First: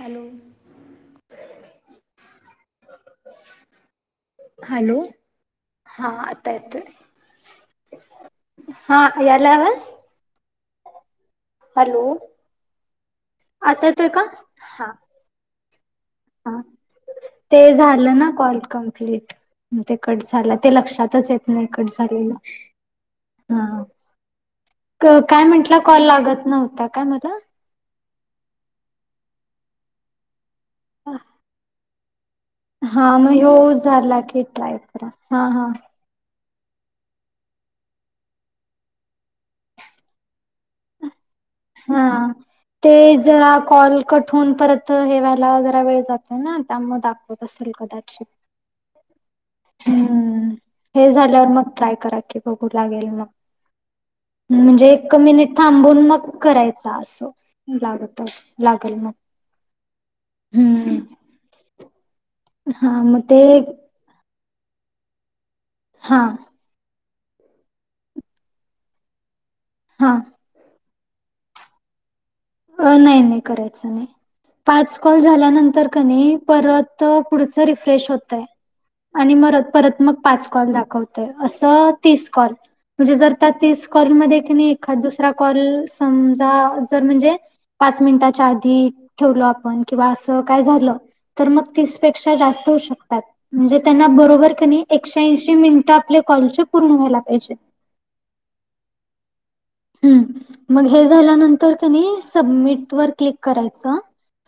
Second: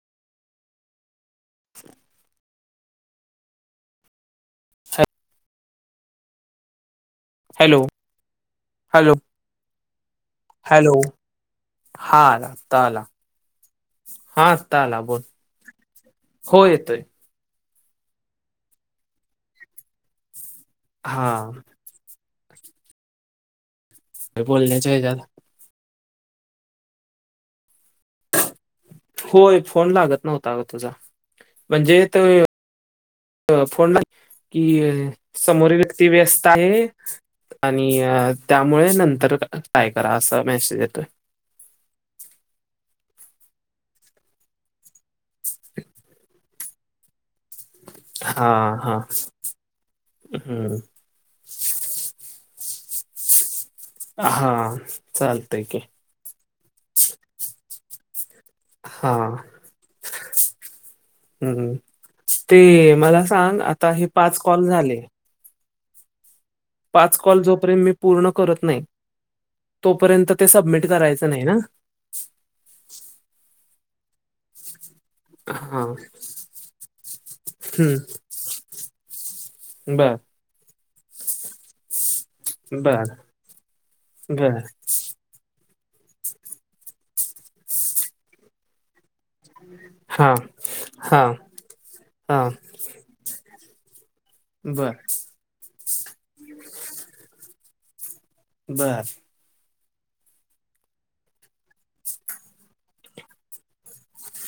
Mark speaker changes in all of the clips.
Speaker 1: Hello
Speaker 2: [inaudible]
Speaker 1: hello,
Speaker 2: हॅ
Speaker 1: हा आता येतोय.
Speaker 2: हॅलो
Speaker 1: हा
Speaker 2: हॅलो
Speaker 1: यायला आवाज
Speaker 2: हॅलो
Speaker 1: हॅलो
Speaker 2: हा आला आता आला
Speaker 1: आता येतोय का
Speaker 2: हा आता आला बोल
Speaker 1: हा
Speaker 2: हो येतोय.
Speaker 1: ते झालं ना कॉल कंप्लीट म ते कट झालं ते
Speaker 2: हा
Speaker 1: लक्षातच येत नाहीत. कट झालेला हा
Speaker 2: बोलण्याच्या
Speaker 1: कं
Speaker 2: ह्याच्यात
Speaker 1: काय म्हटलात कॉल लागत नव्हत्या काय मला?
Speaker 2: होय फोन लागत नव्हता अग तुझा. म्हणजे- त
Speaker 1: हा मग ह्यो
Speaker 2: -फोन
Speaker 1: झाला ट्राय करा
Speaker 2: -की-
Speaker 1: हा हा
Speaker 2: समोरील व्य ती व्यस्त आहे. आणि त्यामुळे नंतर ट्राय करा असा मेसेज येतोय.
Speaker 1: हा ते जरा कॉल कट होऊन परत त हे व्हायला जरा वेळ जातोय ना त्यामुळ दाख
Speaker 2: हा हा हम्म
Speaker 1: हे झाल्यावर मग ट्राय करा की बघू लागेल मग
Speaker 2: हा
Speaker 1: म्हणजे एक मिनिट
Speaker 2: चालतय की
Speaker 1: थांबून मग करायचा असं म लागत. लागल मग हम्म
Speaker 2: हूं हूं ते
Speaker 1: हा मग
Speaker 2: मला
Speaker 1: ते
Speaker 2: सांग आता हे पाच कॉल झाले.
Speaker 1: हां
Speaker 2: पाच कॉल जोपर्यंत मी पूर्ण करत नाही
Speaker 1: हा
Speaker 2: तोपर्यंत ते सबमिट करायचं नाही ना.
Speaker 1: अ नाय नाय करायचं नाय पाच कॉल
Speaker 2: हा
Speaker 1: झाल्यानंतर कनी परत पुढच
Speaker 2: हम्म
Speaker 1: रिफ्रेश होतंय. आणि मर परत मग
Speaker 2: बर
Speaker 1: पाच कॉल दाखवत तय अस तीस कॉल
Speaker 2: बर
Speaker 1: म्हणजे जर त्या तीस कॉल मध्ये की
Speaker 2: बर
Speaker 1: नाय एखाद दुस सरा कॉल समजा जर म्हणजे पाच मिनिटाच्या आधी ठेवलो आपण किंवा
Speaker 2: हा
Speaker 1: असं काय झालं
Speaker 2: हा
Speaker 1: तर मग तीसपेक्षा
Speaker 2: हा
Speaker 1: जास्त होऊ शकतात म्हणजे त्यांना बरोबर क नी
Speaker 2: बर
Speaker 1: एकशेऐंशी मिनं ट आपळे कॉल चे पूर्ण व्हायला पाहिजे.
Speaker 2: बरं
Speaker 1: हम्म मग हे झाल्यानंतर क नी सबमिट वर क्लिक करायचं.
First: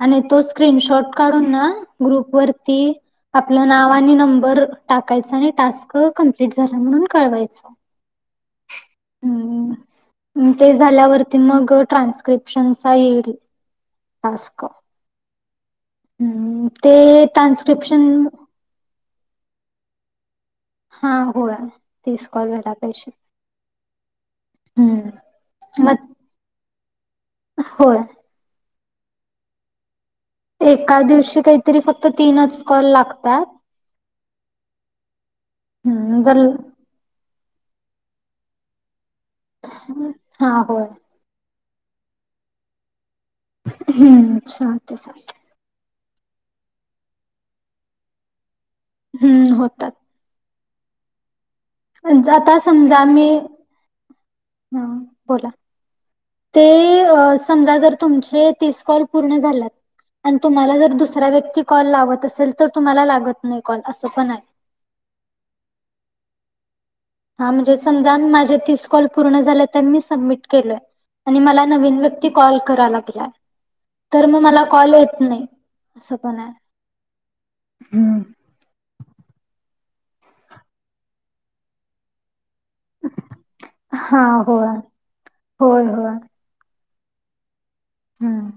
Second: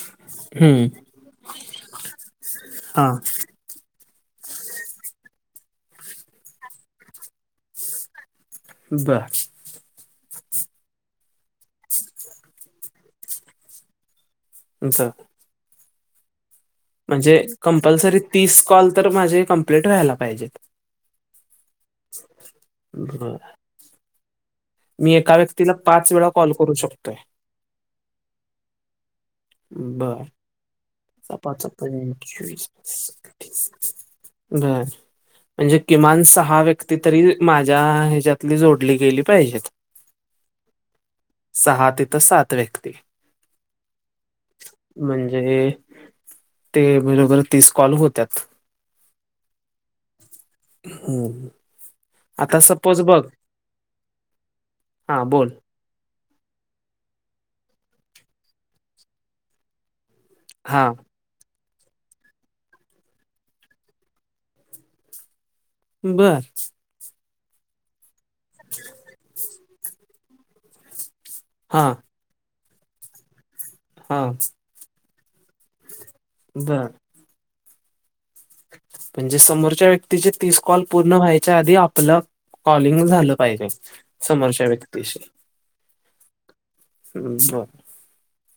Speaker 1: आणि तो
Speaker 2: हम्म
Speaker 1: स्क्रीनशॉट काढून ना ग्रुप वरती
Speaker 2: हा
Speaker 1: आपलं नाव आणि नंबर टाकायच आणि टास्क कंप्लिट झाल म्हणून कळवायच. [inaudible]
Speaker 2: बर.
Speaker 1: ते झाल्यावरती मग ट्रान्स्क्रिप्शनचा येईल टास्क
Speaker 2: [unintelligible]
Speaker 1: हम्म ते
Speaker 2: म्हणजे
Speaker 1: ट्रान्स्क्रिप्शन
Speaker 2: कंपल्सरी तीस कॉल तर माझे कंप्लीट व्हायला पाहिजेत.
Speaker 1: हां होय तीस कॉल व्हायला पायजेत
Speaker 2: बर
Speaker 1: हम्म.
Speaker 2: मी एका व्यक्तीला
Speaker 1: मग
Speaker 2: पाच वेळा कॉल करू शकतोय.
Speaker 1: होय.
Speaker 2: बरं
Speaker 1: एका दिवशी काहीतरी फक्त तीनच कॉल लागतात.
Speaker 2: बरं म्हणजे
Speaker 1: हम्म
Speaker 2: किमान
Speaker 1: जर
Speaker 2: सहा व्यक्ती व्यक्ती तरी माझ्या ह्याच्यातली जोडली गेली पाहिजेत.
Speaker 1: हा होय.
Speaker 2: सहा तिथं सात व्यक्ती
Speaker 1: हम्म सहा ते सात
Speaker 2: ते ते बरोबर तीस कॉल होत्यात.
Speaker 1: हम्म होतात.
Speaker 2: हम्म
Speaker 1: आता
Speaker 2: सपोज
Speaker 1: समजा
Speaker 2: बघ
Speaker 1: मी ह
Speaker 2: हा
Speaker 1: बोला
Speaker 2: बोल
Speaker 1: ते समजा जर तुमचे तीस कॉल पूर्ण झाल्यात आणि तुम्हाला
Speaker 2: हा
Speaker 1: जर दुसरे व्यक्ती कॉल लावत असेल तर तुम्हाला लागत नाही कॉल असं पण आहे.
Speaker 2: बरं
Speaker 1: हां म्हणजे समजा माझे तीस कॉल पूर्ण झाले तर मी सबमिट केलोय आणि मला
Speaker 2: हा
Speaker 1: नवीन व्यक्ती व्यक्ती कॉल करायलाे
Speaker 2: हा
Speaker 1: तर मग मला कॉल येत नाही असं पण आहे.
Speaker 2: बरं
Speaker 1: हम्म
Speaker 2: म्हणजे समोरच्या व्यक्तीचे तीस कॉल पूर्ण व्हायच्या आधी आपलं कॉलिंग झालं पाहिजे
Speaker 1: हा
Speaker 2: समोरच्या
Speaker 1: होय
Speaker 2: व्यक्तीशी.
Speaker 1: होय होय
Speaker 2: हम्म बरं
Speaker 1: हम्म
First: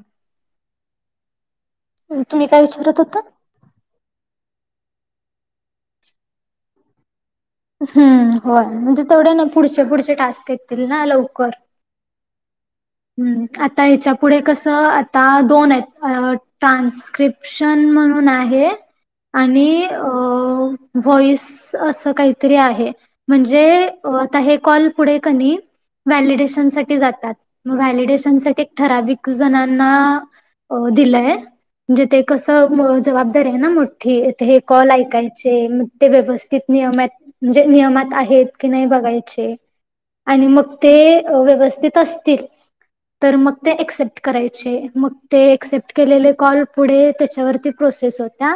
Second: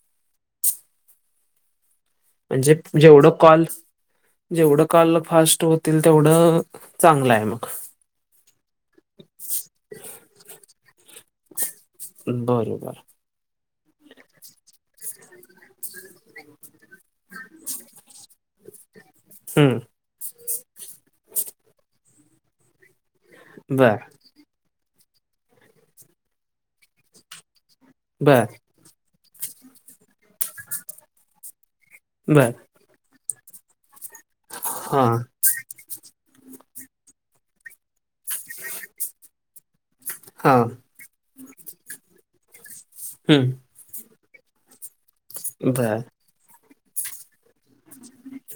Speaker 1: तुम्ही काय
Speaker 2: म्हणजे
Speaker 1: विचारत होता
Speaker 2: जेवढं कॉल जेवढं काल फास्ट होतील तेवढं चांगलं आहे मग.
Speaker 1: हम्म होय म्हणजे तेवढ्या ना पुढचे पुढचे टास्क येतील ना लवकर
Speaker 2: बरोबर
Speaker 1: हम्म आता ह्याच्या पुुढे कसं? आता दोन आहेत ट्रान्स्क्रिप्शन म्हणून आहे आणि
Speaker 2: [inaudible]
Speaker 1: व्हॉईस असं काहीतरी आहे
Speaker 2: बर
Speaker 1: म्हणजे कॉल पुढे का नाही व्हॅलीडेशन साठी जातात मग व्हॅलीडेशन
Speaker 2: बर
Speaker 1: साठी ठराविक जणांना दिलंय म्हणजे ते
Speaker 2: बर
Speaker 1: कसं जबाबदारी आहे ना मोठी हे कॉल
Speaker 2: हा
Speaker 1: ऐकायच चे मग ते व्यवस्थित नियमात म्हणजे नियमात आ की नाही बघायचे आणि
Speaker 2: हा
Speaker 1: मग ते व्यवस्थित असतील तर मग
Speaker 2: हम्म
Speaker 1: ते ॲक्सेप्ट करायचे मग ते ॲक्सेप्ट
Speaker 2: बर
Speaker 1: केलेले कॉल पुढे त्याच्यावरती प्रोसेस होत्या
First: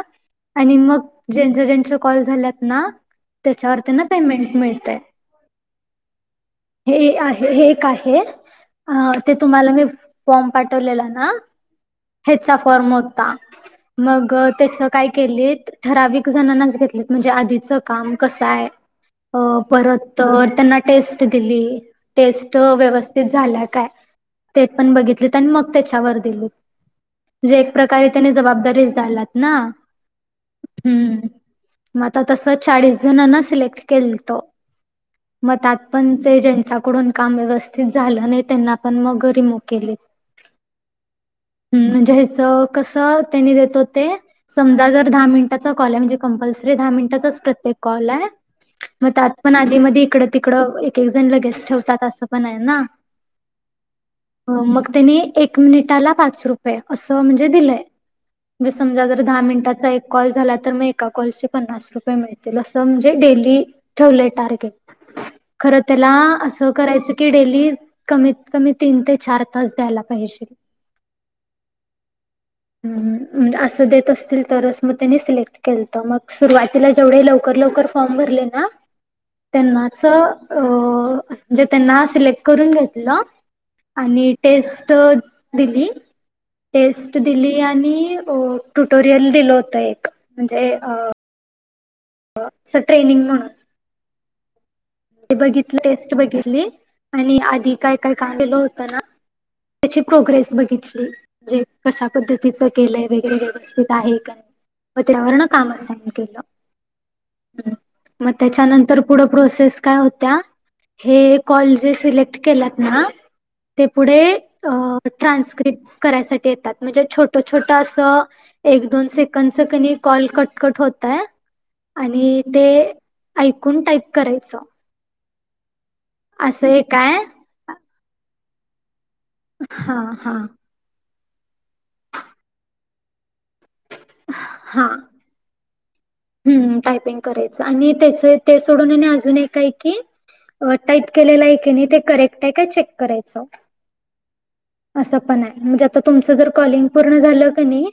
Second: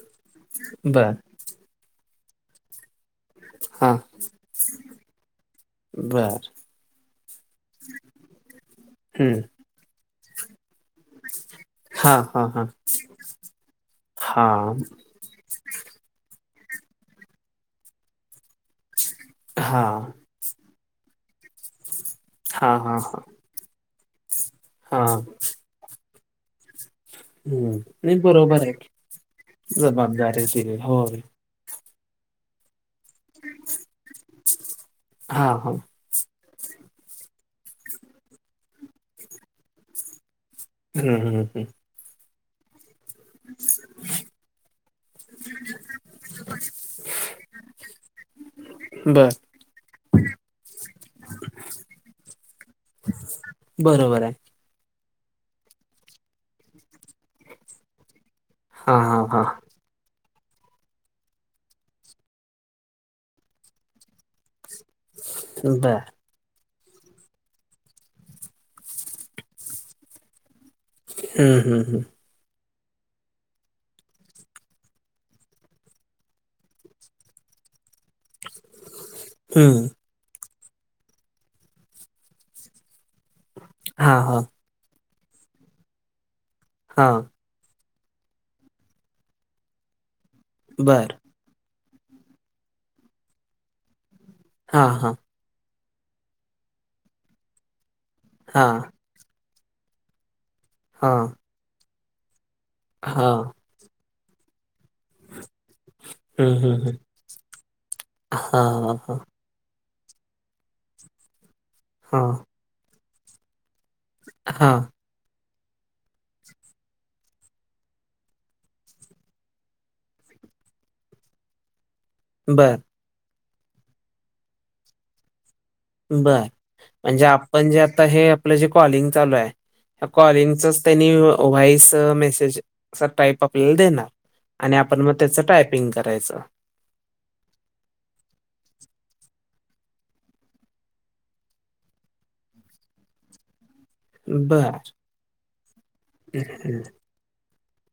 Speaker 1: आणि मग
Speaker 2: बर
Speaker 1: ज्याचे ज्याचे कॉल झाल्यात ना त्याच्यावर
Speaker 2: हा
Speaker 1: त्यांना पेमेंट मिळतय
Speaker 2: बर
Speaker 1: हे आहे हे एक आहे. हां ते
Speaker 2: हम्म
Speaker 1: तुम्हाला मी फॉर्म पाठवलेला ना.
Speaker 2: हा हा
Speaker 1: ह्याचा
Speaker 2: हा
Speaker 1: फॉर्म होता मग
Speaker 2: हा
Speaker 1: त्याचा काही ठराविक जणांनाचं घेतले म्हणजे आधीचं काम कसं आहे अ
Speaker 2: हा
Speaker 1: परत त्यांना टेस्ट दिली टेस्ट
Speaker 2: हा हा हा
Speaker 1: व्यवस्थित झाल्या. काय ते पण
Speaker 2: हा
Speaker 1: बघितले आणि मग त्याच्यावर दिलीत. म्हणजे एक
Speaker 2: हम्म
Speaker 1: प्रकारे
Speaker 2: नाही
Speaker 1: त्यानी
Speaker 2: बरोबर आहे की.
Speaker 1: जबाबदारीच द्यायल्यांत ना
Speaker 2: जबाबदारी दिली होय
Speaker 1: हम्म आता तस चाळीस जणांना सिलेक्ट केलत.
Speaker 2: हा
Speaker 1: मग
Speaker 2: हा
Speaker 1: पण ते ज्यांच्याकडून काम व्यवस्थित झालं नाही त्यांना पण मग रिमुव्ह केले.
Speaker 2: हम् हम हम्.
Speaker 1: म्हणजे ह्याच कसं, त्यांनी देतो ते समजा, जर दहा मिनिटाचा कॉल आहे म्हणजे कंपल्सरी दहा मिनिटाचाच प्रत्येक कॉल आहे. मग
Speaker 2: हम्म
Speaker 1: त्यात
Speaker 2: बर
Speaker 1: पण आधी- मधी, इकडं - तिकडं एकेक जण लगेच ठेवतात. असं पण आहे ना.
Speaker 2: बरोबर आहे.
Speaker 1: मग त्यांनी एक मिनिटाला पाच रुपये अस म्हणजे दिलय, म्हणजे
Speaker 2: हा
Speaker 1: समजा जर
Speaker 2: हा
Speaker 1: दहा
Speaker 2: हा
Speaker 1: मिनिटाचा एक कॉल कॉल झाला तर मग एका कॉल पन्नास रुपये मिळतील असं म्हणजे डेली ठेवलंय टार्गेट. खरं
Speaker 2: बर
Speaker 1: त्याला असं करायचं की डेली कमीत कमी तीन ते चार तास द्यायला पाहिजेत.
Speaker 2: हम् हम् हम्.
Speaker 1: [inaudible] असं देत असतील तरच मग त्यानी सिलेक्ट केल तर मग सुरुवातीला जेवढे लवकर लवकर फॉर्म भरले ना
Speaker 2: हम्म
Speaker 1: त्यांनाच म्हणजे त्यांना सिलेक्ट करून घेतल
Speaker 2: हा
Speaker 1: आणि
Speaker 2: हा
Speaker 1: टेस्ट दिली.
Speaker 2: हा
Speaker 1: टेस्ट दिली. टुटोरियल दिल होत एक. म्हणजे अ
Speaker 2: बर
Speaker 1: अ ट्रेनिंग म्हणून.
Speaker 2: हां हां.
Speaker 1: बघितलं. टेस्ट बघितली आणि आधी काय काय काम केलं
Speaker 2: हा
Speaker 1: होत ना. त्याची प्रोग्रेस बघितलीे.
Speaker 2: हा
Speaker 1: कशा पद्धतीचं केलंय
Speaker 2: हा
Speaker 1: वगैरे व्यवस्थित आहे काय व त्यावरण काम असाइन केलं.
Speaker 2: ह हं ह.
Speaker 1: मग त्याच्यानंतर पुढ प्रोसेस काय होत्या. हे कॉल ते
Speaker 2: हा
Speaker 1: सिलेक्ट केल्यात ना ते पुढे
Speaker 2: हा
Speaker 1: अं ट्रान्स्क्रिप करायसाठी येतात म्हणजे छोटं छोटं असं. एक दोन सेकंद चा कणी कॉल कटकट होतय. आणि ते
Speaker 2: बर
Speaker 1: ऐकून टाईप करायचं.
Speaker 2: बरं,
Speaker 1: असं एक काय
Speaker 2: म्हणजे आपण जे आता हे आपलं जे कॉलिंग चालू आहे
Speaker 1: हा
Speaker 2: त्या
Speaker 1: हा
Speaker 2: कॉलिंगच त्यांनी व्हॉईस मेसेज चा टास्क आपल्याला देणार. आणि
Speaker 1: हा
Speaker 2: आपल्याला मग त्याच टायपिंग करायचं.
Speaker 1: टायपिंग करायचं आणि त्याच ते सोडून आणि अजून एकय की. टाईप केलेला आहेी नाही ते करेक्ट आहे काय चेक करायचं.
Speaker 2: बर.
Speaker 1: असं पण आ. हे म्हणजे आता तुमचं जर कॉलिंग पूर्ण झालं का नाही.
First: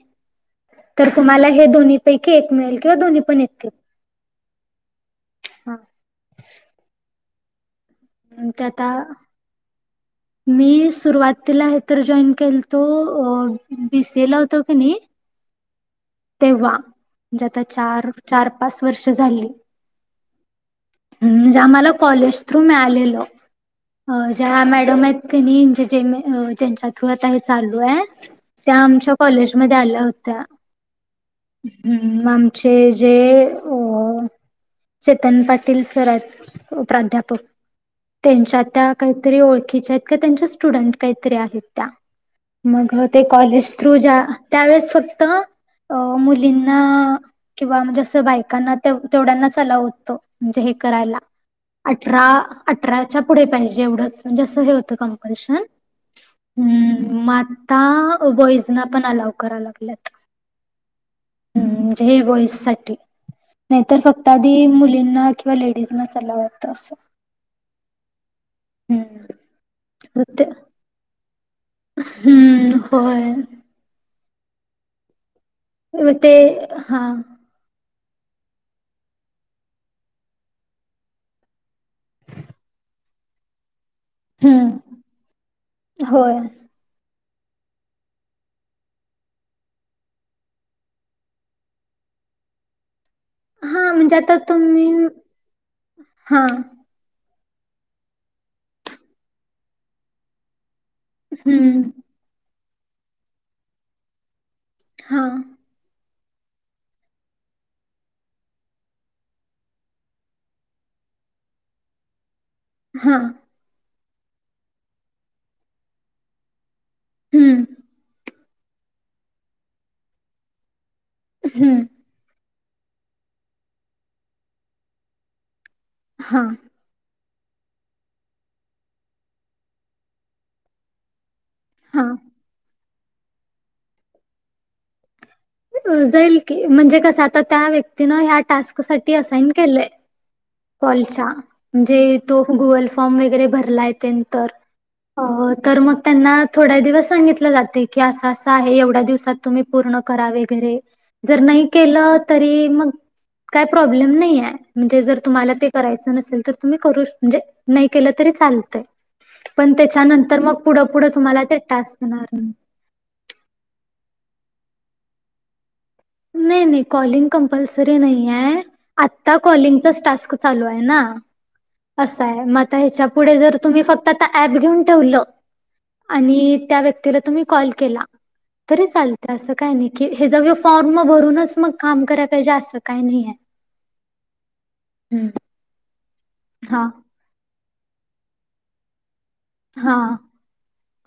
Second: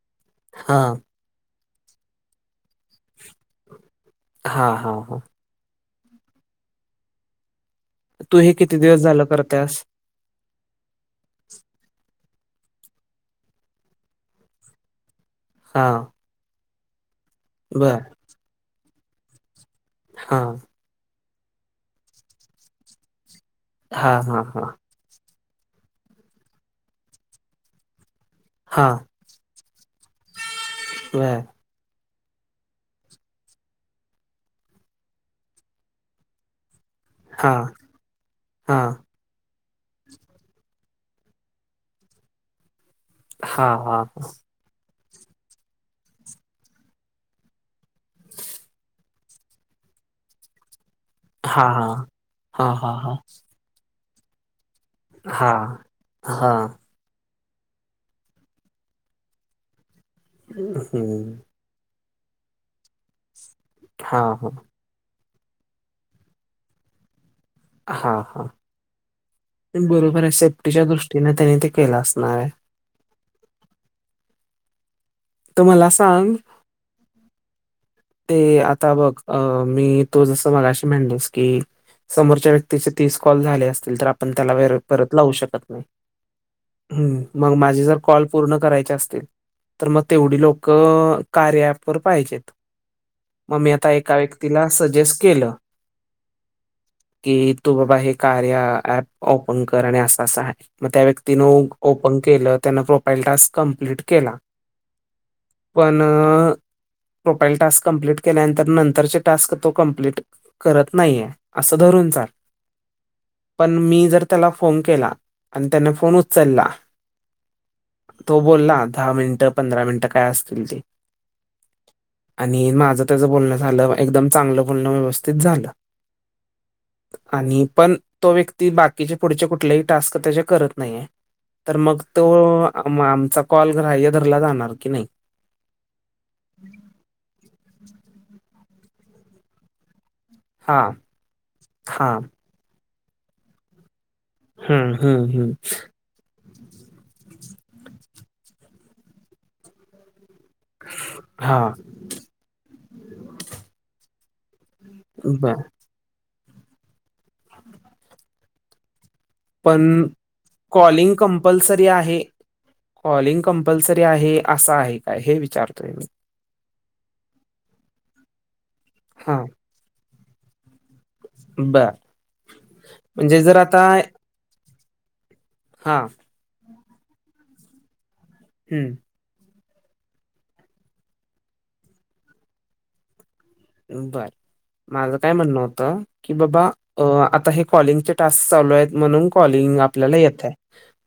Speaker 2: हां हां.
Speaker 1: तर तुम्हाला हे दोन्ही पैकी एक मिळेल किंवा दोन्ही पण येतील.
Speaker 2: हां हां हां.
Speaker 1: हा
Speaker 2: तू
Speaker 1: हम्म,
Speaker 2: हे
Speaker 1: ते
Speaker 2: किती
Speaker 1: आता
Speaker 2: दिवस झालं करत्यास?
Speaker 1: मी सुरुवातीला हे तर जॉईन केलतो. अं बी सी ए ला होतो कणी
Speaker 2: हा.
Speaker 1: तेव्हा. म्हणजे आता चार चार- पाच वर्ष झाली.
Speaker 2: हा.
Speaker 1: ज मला कॉलेज थ्रू मिळालेल
Speaker 2: हां, हां,
Speaker 1: ज्या
Speaker 2: हां.
Speaker 1: मॅडम. त्यांनी... म्हणजे जेनी.. अ... ज्यांच्या थ्रू आता हे चालू ए... त्या आमच्या कॉलेजमध्ये आल्या होत्या.
Speaker 2: व्हय.
Speaker 1: हुं... आमचे जे... अं चेतन पाटील सर आहेत प्राध्यापक...
Speaker 2: हां,
Speaker 1: त्यांच्या त्या
Speaker 2: हां.
Speaker 1: काही तरी ओळखीच्या आहेत का.. त्यांच्या स्टुडंट... काहीतरी आहेत त्या. मग होते कॉलेज
Speaker 2: हां,
Speaker 1: थ्रू
Speaker 2: हां.
Speaker 1: ज्या... त्यावेळेस फक्त... अ... मुलींना किंवा म्हणजे असं बायकांना तेव्ह... तेवढ्यांनाच अलाऊ होतं... म्हणजे हे करायला.
Speaker 2: हां, हां.
Speaker 1: अठरा...
Speaker 2: हां, हां, हां.
Speaker 1: अठराच्या पुढे पाहिजे एवढंच... म्हणजे असं हे होतं होतं कंपलशन...
Speaker 2: हां. हां.
Speaker 1: मग आता आता... बॉईजना पण अलाव कराय लागल्यात.
Speaker 2: हम्म.
Speaker 1: हुं.... म्हणजे हे बॉईजसाठी... नाहीतर फक्त
Speaker 2: हां, हां.
Speaker 1: आधी मुलींना किंवा लेडीजनाच अलाऊड होतं असं.
Speaker 2: हा हा...
Speaker 1: हम्म,
Speaker 2: बरोबर ए...
Speaker 1: ते
Speaker 2: सेफ्टीच्या दृष्टीने त्यानी ते केलं असणार आहे.
Speaker 1: हम्म... होय.
Speaker 2: तर मला
Speaker 1: ते...
Speaker 2: सांग
Speaker 1: हा.
Speaker 2: ते आता बघ... अं.... मी... तू... जसं मगाशी म्हणलीस की समोरच्या व्यक्तीचे तीस कॉल झाले असतील तर आपण त्याला.... व...
Speaker 1: हम्म,
Speaker 2: परत लावू शकत नाई.
Speaker 1: होय.
Speaker 2: हम्म.... मग माझे जर कॉल पूर्ण करायचे असतील तर मग तेवढी लोकं कार्या ऍपवर पाहिजेत. मग मी आता
Speaker 1: हा
Speaker 2: एका
Speaker 1: म्हणजे
Speaker 2: व्यक्तीला
Speaker 1: तुम्ही
Speaker 2: सजेस्ट केलं
Speaker 1: हा
Speaker 2: कि तू बाबा हे कार्या ऍप ओपन कर आणि असं असं आहे, मग त्या व्यक्ती तिनं... ओ...
Speaker 1: हम्म,
Speaker 2: ओपन केलं... त्यानं प्रोफाईल टास्क कंप्लीट केला.
Speaker 1: हा.
Speaker 2: पण प्रोफाईल टास्क कंप्लीट केल्यानंतर... नंतरचे टास्क तो कंप्लीट करत नाहीये.... असं धरून चाल.
Speaker 1: हा.
Speaker 2: पण मी जर त्याला फोन केला आणि त्याने फोन उचलला
Speaker 1: हम्म.
Speaker 2: तो बोलला दहा मिनिटं... पंधरा मिनिटं काय असतील ते
Speaker 1: हम्म.
Speaker 2: आणि माझं त्याचं बोलणं झालं... एकदम चांगलं बोलणं व्यवस्थित झालं
Speaker 1: हा.
Speaker 2: आणि पण.... तो व्यक्ती बाकीचे पुढचे कुठलेही टास्क... त्याचे करत नाहीये तर मग
Speaker 1: हा.
Speaker 2: तो... मग... आमचा कॉल ग्राह्य धरला जाणार की नाही?
Speaker 1: अं... जाईल की... म्हणजे कसं... आता त्या व्यक्तीनं ह्या टास्कसाठी असाईन केलंय
Speaker 2: हा
Speaker 1: कॉलच्या...
Speaker 2: हा
Speaker 1: म्हणजे तो गुगल फॉर्म वगैरे भरलाय तेन तर...
Speaker 2: हम्म हम्म हम्म
Speaker 1: तर मग त्यांना थोड्या दिवस सांगितलं जातय, की असं असं आहे एवढ्या दिवसात तुम्ही पूर्ण करावे. वगैरे... जर
Speaker 2: हा
Speaker 1: नाई केलं.... तरी मग... काय प्रॉब्लेम नाई ए. म्हणजे जर तुम्हाला
Speaker 2: बर
Speaker 1: ते करायचं नसेल तर तुम्ही करू.... म्हणजे नाई केलं तरी चालतय. पण त्याच्यानंतर मग पुढं पुढं
Speaker 2: कॉलिंग
Speaker 1: तुम्हाला ते
Speaker 2: कंपल्सरी
Speaker 1: टास्क
Speaker 2: आहे
Speaker 1: देणार नाई.
Speaker 2: कॉलिंग कंपल्सरी आहे... असं आहे काय.... हे विचारतोय मी.
Speaker 1: नाही नाही कॉलिंग कंपल्सरी नाही आहे, आता
Speaker 2: हा
Speaker 1: कॉलिंगचाच टास्क चालू आहे ना.
Speaker 2: बर
Speaker 1: असं आहे म आता ह्याच्या पुुढे जर तुम्ही फक्त आता ऍप घेऊन ठेवलं
Speaker 2: हा.
Speaker 1: आणि त्या व्यक्तीला तुम्ही कॉल केला, तरी
Speaker 2: हम्म
Speaker 1: चाल तर असं काय नाही की हेज फॉर्म भरूनच मग काम कराय पाहिजे असं काय नाहीये.
Speaker 2: बर, माझं काय म्हण होतं, की बाबा,
Speaker 1: हा
Speaker 2: अ आता हे कॉलिंगचे टास्कस चालू आहेत म्हणून कॉलिंग
Speaker 1: हा
Speaker 2: आपल्याला येतय,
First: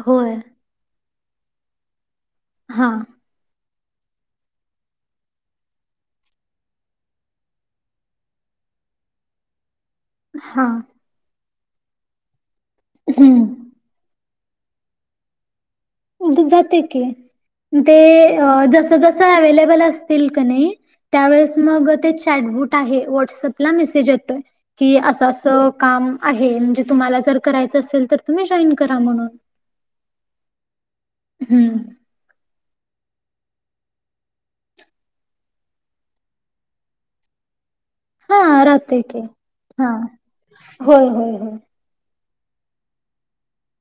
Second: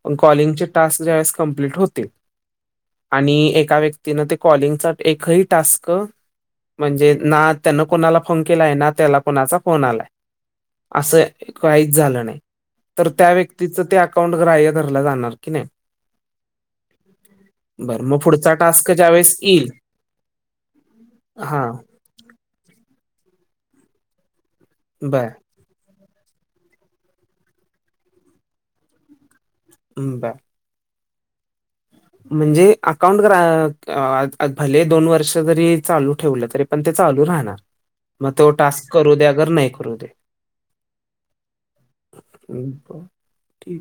Speaker 2: पण
Speaker 1: होय
Speaker 2: कॉल्लिंगचे टास्क ज्यावेळेस कंमप्लीट होतील.
Speaker 1: हा.
Speaker 2: आणि एका व्यक्तीन ते कॉलिंगचा एकही टास्क, म्हणजे ना तेन कुणाला फोन केलाय ना त्याला कुणाचा फोन आलाय.
Speaker 1: हा.
Speaker 2: असं काहीच झालं नाही, तर त्या
Speaker 1: हम्म
Speaker 2: व्यक्तीचं ते अकाउंट ग्राह्य धरलं जाणार की नाही?
Speaker 1: जातय की, ते
Speaker 2: बरं मग पुढचा टास्क
Speaker 1: जस जसं
Speaker 2: ज्यावेेळेस येईल
Speaker 1: अवेलेबल असतील कनी त्यावेळेस
Speaker 2: हां
Speaker 1: मग ते चॅटबुट आहे वॉटसअपला मेसेज येतोय, की असं
Speaker 2: बर
Speaker 1: अस काम आहे म्हणजे तुम्हाला जर करायचं असेल तर तुम्ही जॉईन करा म्हणून.
Speaker 2: हम्म बर.
Speaker 1: हम्म.
Speaker 2: म्हणजे अकाउंट ग्रा अ- भले दोन वर्ष जरी चालू ठेवलं तरी पण ते चालू राहानार. म
Speaker 1: हा
Speaker 2: तो टास्क
Speaker 1: राहते
Speaker 2: करू
Speaker 1: की
Speaker 2: दे अगर नाही
Speaker 1: हा
Speaker 2: करू दे.
Speaker 1: होय होय होय
Speaker 2: ब, ठी,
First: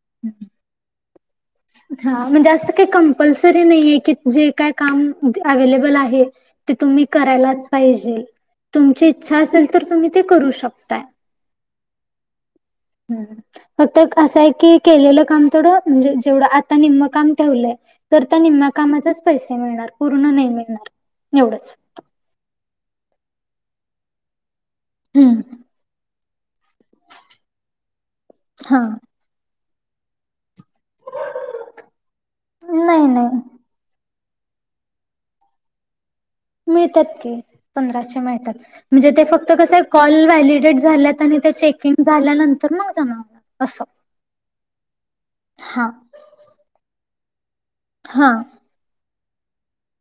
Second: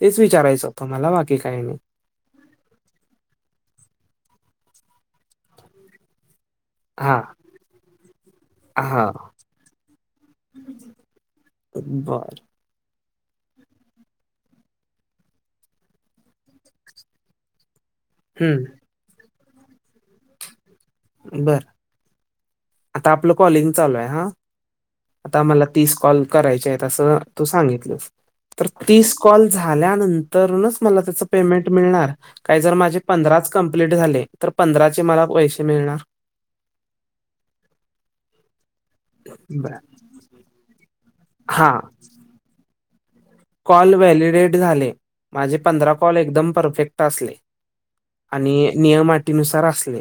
Speaker 2: तेच विचारायचं होत मला बाकी काय नाही.
Speaker 1: हा म्हणजे असं काही कंपल्सरी नाहीये की जे काय काम अव्लेबल आहे. ते तुम्ही
Speaker 2: हा
Speaker 1: करायलाच पाहिजे, तुमची
Speaker 2: हा
Speaker 1: इच्छा असेल तर तुम्ही ते करू शकताय.
Speaker 2: बर.
Speaker 1: [unintelligible] फक्त कस आहे की केलेलं काम थोडं म्हणजे तेवढं आता निम्म काम ठेवलंय, तर त्या निम्म
Speaker 2: हम्म
Speaker 1: कामाचेच पैसे मिळणार पूर्ण नाही मिळणार.
Speaker 2: बर,
Speaker 1: एवढंच.
Speaker 2: आता आपलं कॉलिंग चालू आहे हा, आता
Speaker 1: हम्म.
Speaker 2: आम्हाला तीस कॉल करायचे आहेत असं तू सांगितलस, तर
Speaker 1: हा
Speaker 2: तीस कॉल झाल्यानंतरनच मला त्याच पेमेंट मिळणार, काय जर माझे
Speaker 1: नाही नाही
Speaker 2: पंधराच कम्प्लीट झाले, तर पंधराचे मला पैशे मिळणार.
Speaker 1: मिळतात की, पंधराचे मिळतात, म्हणजे ते फक्त कस
Speaker 2: बर
Speaker 1: कॉल व्हॅलिडेट झाल्यात आणि ते
Speaker 2: हा
Speaker 1: चेकिंग झाल्यानंतर मग जमा असं
Speaker 2: कॉल व्हॅलिडेट झाले, माझे
Speaker 1: हा
Speaker 2: पंधरा कॉल एकदम परफेक्ट असले.
Speaker 1: हा
Speaker 2: आणि नियम अटीनुसार असले,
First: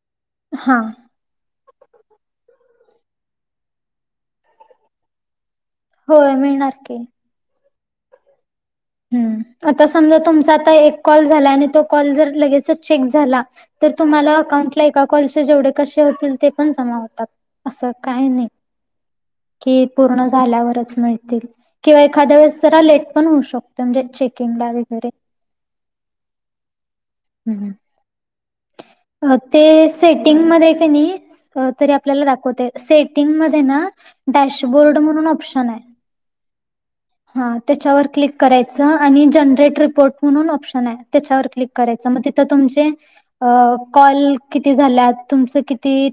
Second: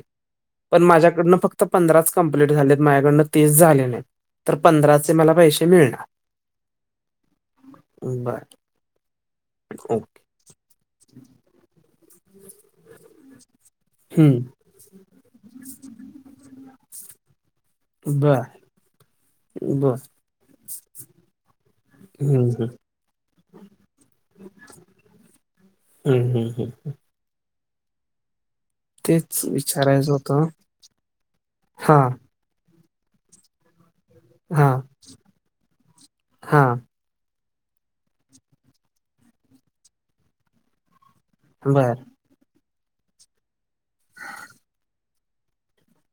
Speaker 2: पण
Speaker 1: हा.
Speaker 2: माझ्याकडनं फक्त त पंधराच कंप्लीट झालेत माझ्याकडनं तीस झाले नाही, तर पंधराचे मला पैसे मिळणार.
Speaker 1: होय मिळणार की.
Speaker 2: बर.
Speaker 1: हम्म, आता समजा
Speaker 2: ओके
Speaker 1: तुमचा आता एक कॉल झालाय आणि तो कॉल जर लगेचच चेक झाला. तर तुम्हाला
Speaker 2: हम्म
Speaker 1: अकाउंटला एका कॉलचे जेवढे कसे होतील ते पण जमा होतात. असं काय
Speaker 2: बर
Speaker 1: नाही, कि
Speaker 2: बर
Speaker 1: पूर्णच झाल्यावरच मिळतील, किंवा एखाद्या
Speaker 2: हम्म
Speaker 1: वेळेस
Speaker 2: हम्म
Speaker 1: जरा लेट पण होऊ शक चेकिंग ला वैगरे,
Speaker 2: हम्म हम्म हम्म
Speaker 1: हम. अ
Speaker 2: तेच
Speaker 1: ते
Speaker 2: विचारायचं
Speaker 1: सेटिंग
Speaker 2: होतं
Speaker 1: मधे कानी, तरी
Speaker 2: हा
Speaker 1: आपल्याला रा. सेटींग मध्ये
Speaker 2: हा
Speaker 1: डॅशबोर्ड म्हणून ऑप्शन हाय.
Speaker 2: हा
Speaker 1: हा त्याच्यावर क्लिक करायचं आणि जनरेट रिपोर्ट म्हणून ऑप्शन आहे. त्याच्यावर क्लिक
Speaker 2: बर
Speaker 1: करायच मग तिथं तुमचे कॉल किती झा तुमच किती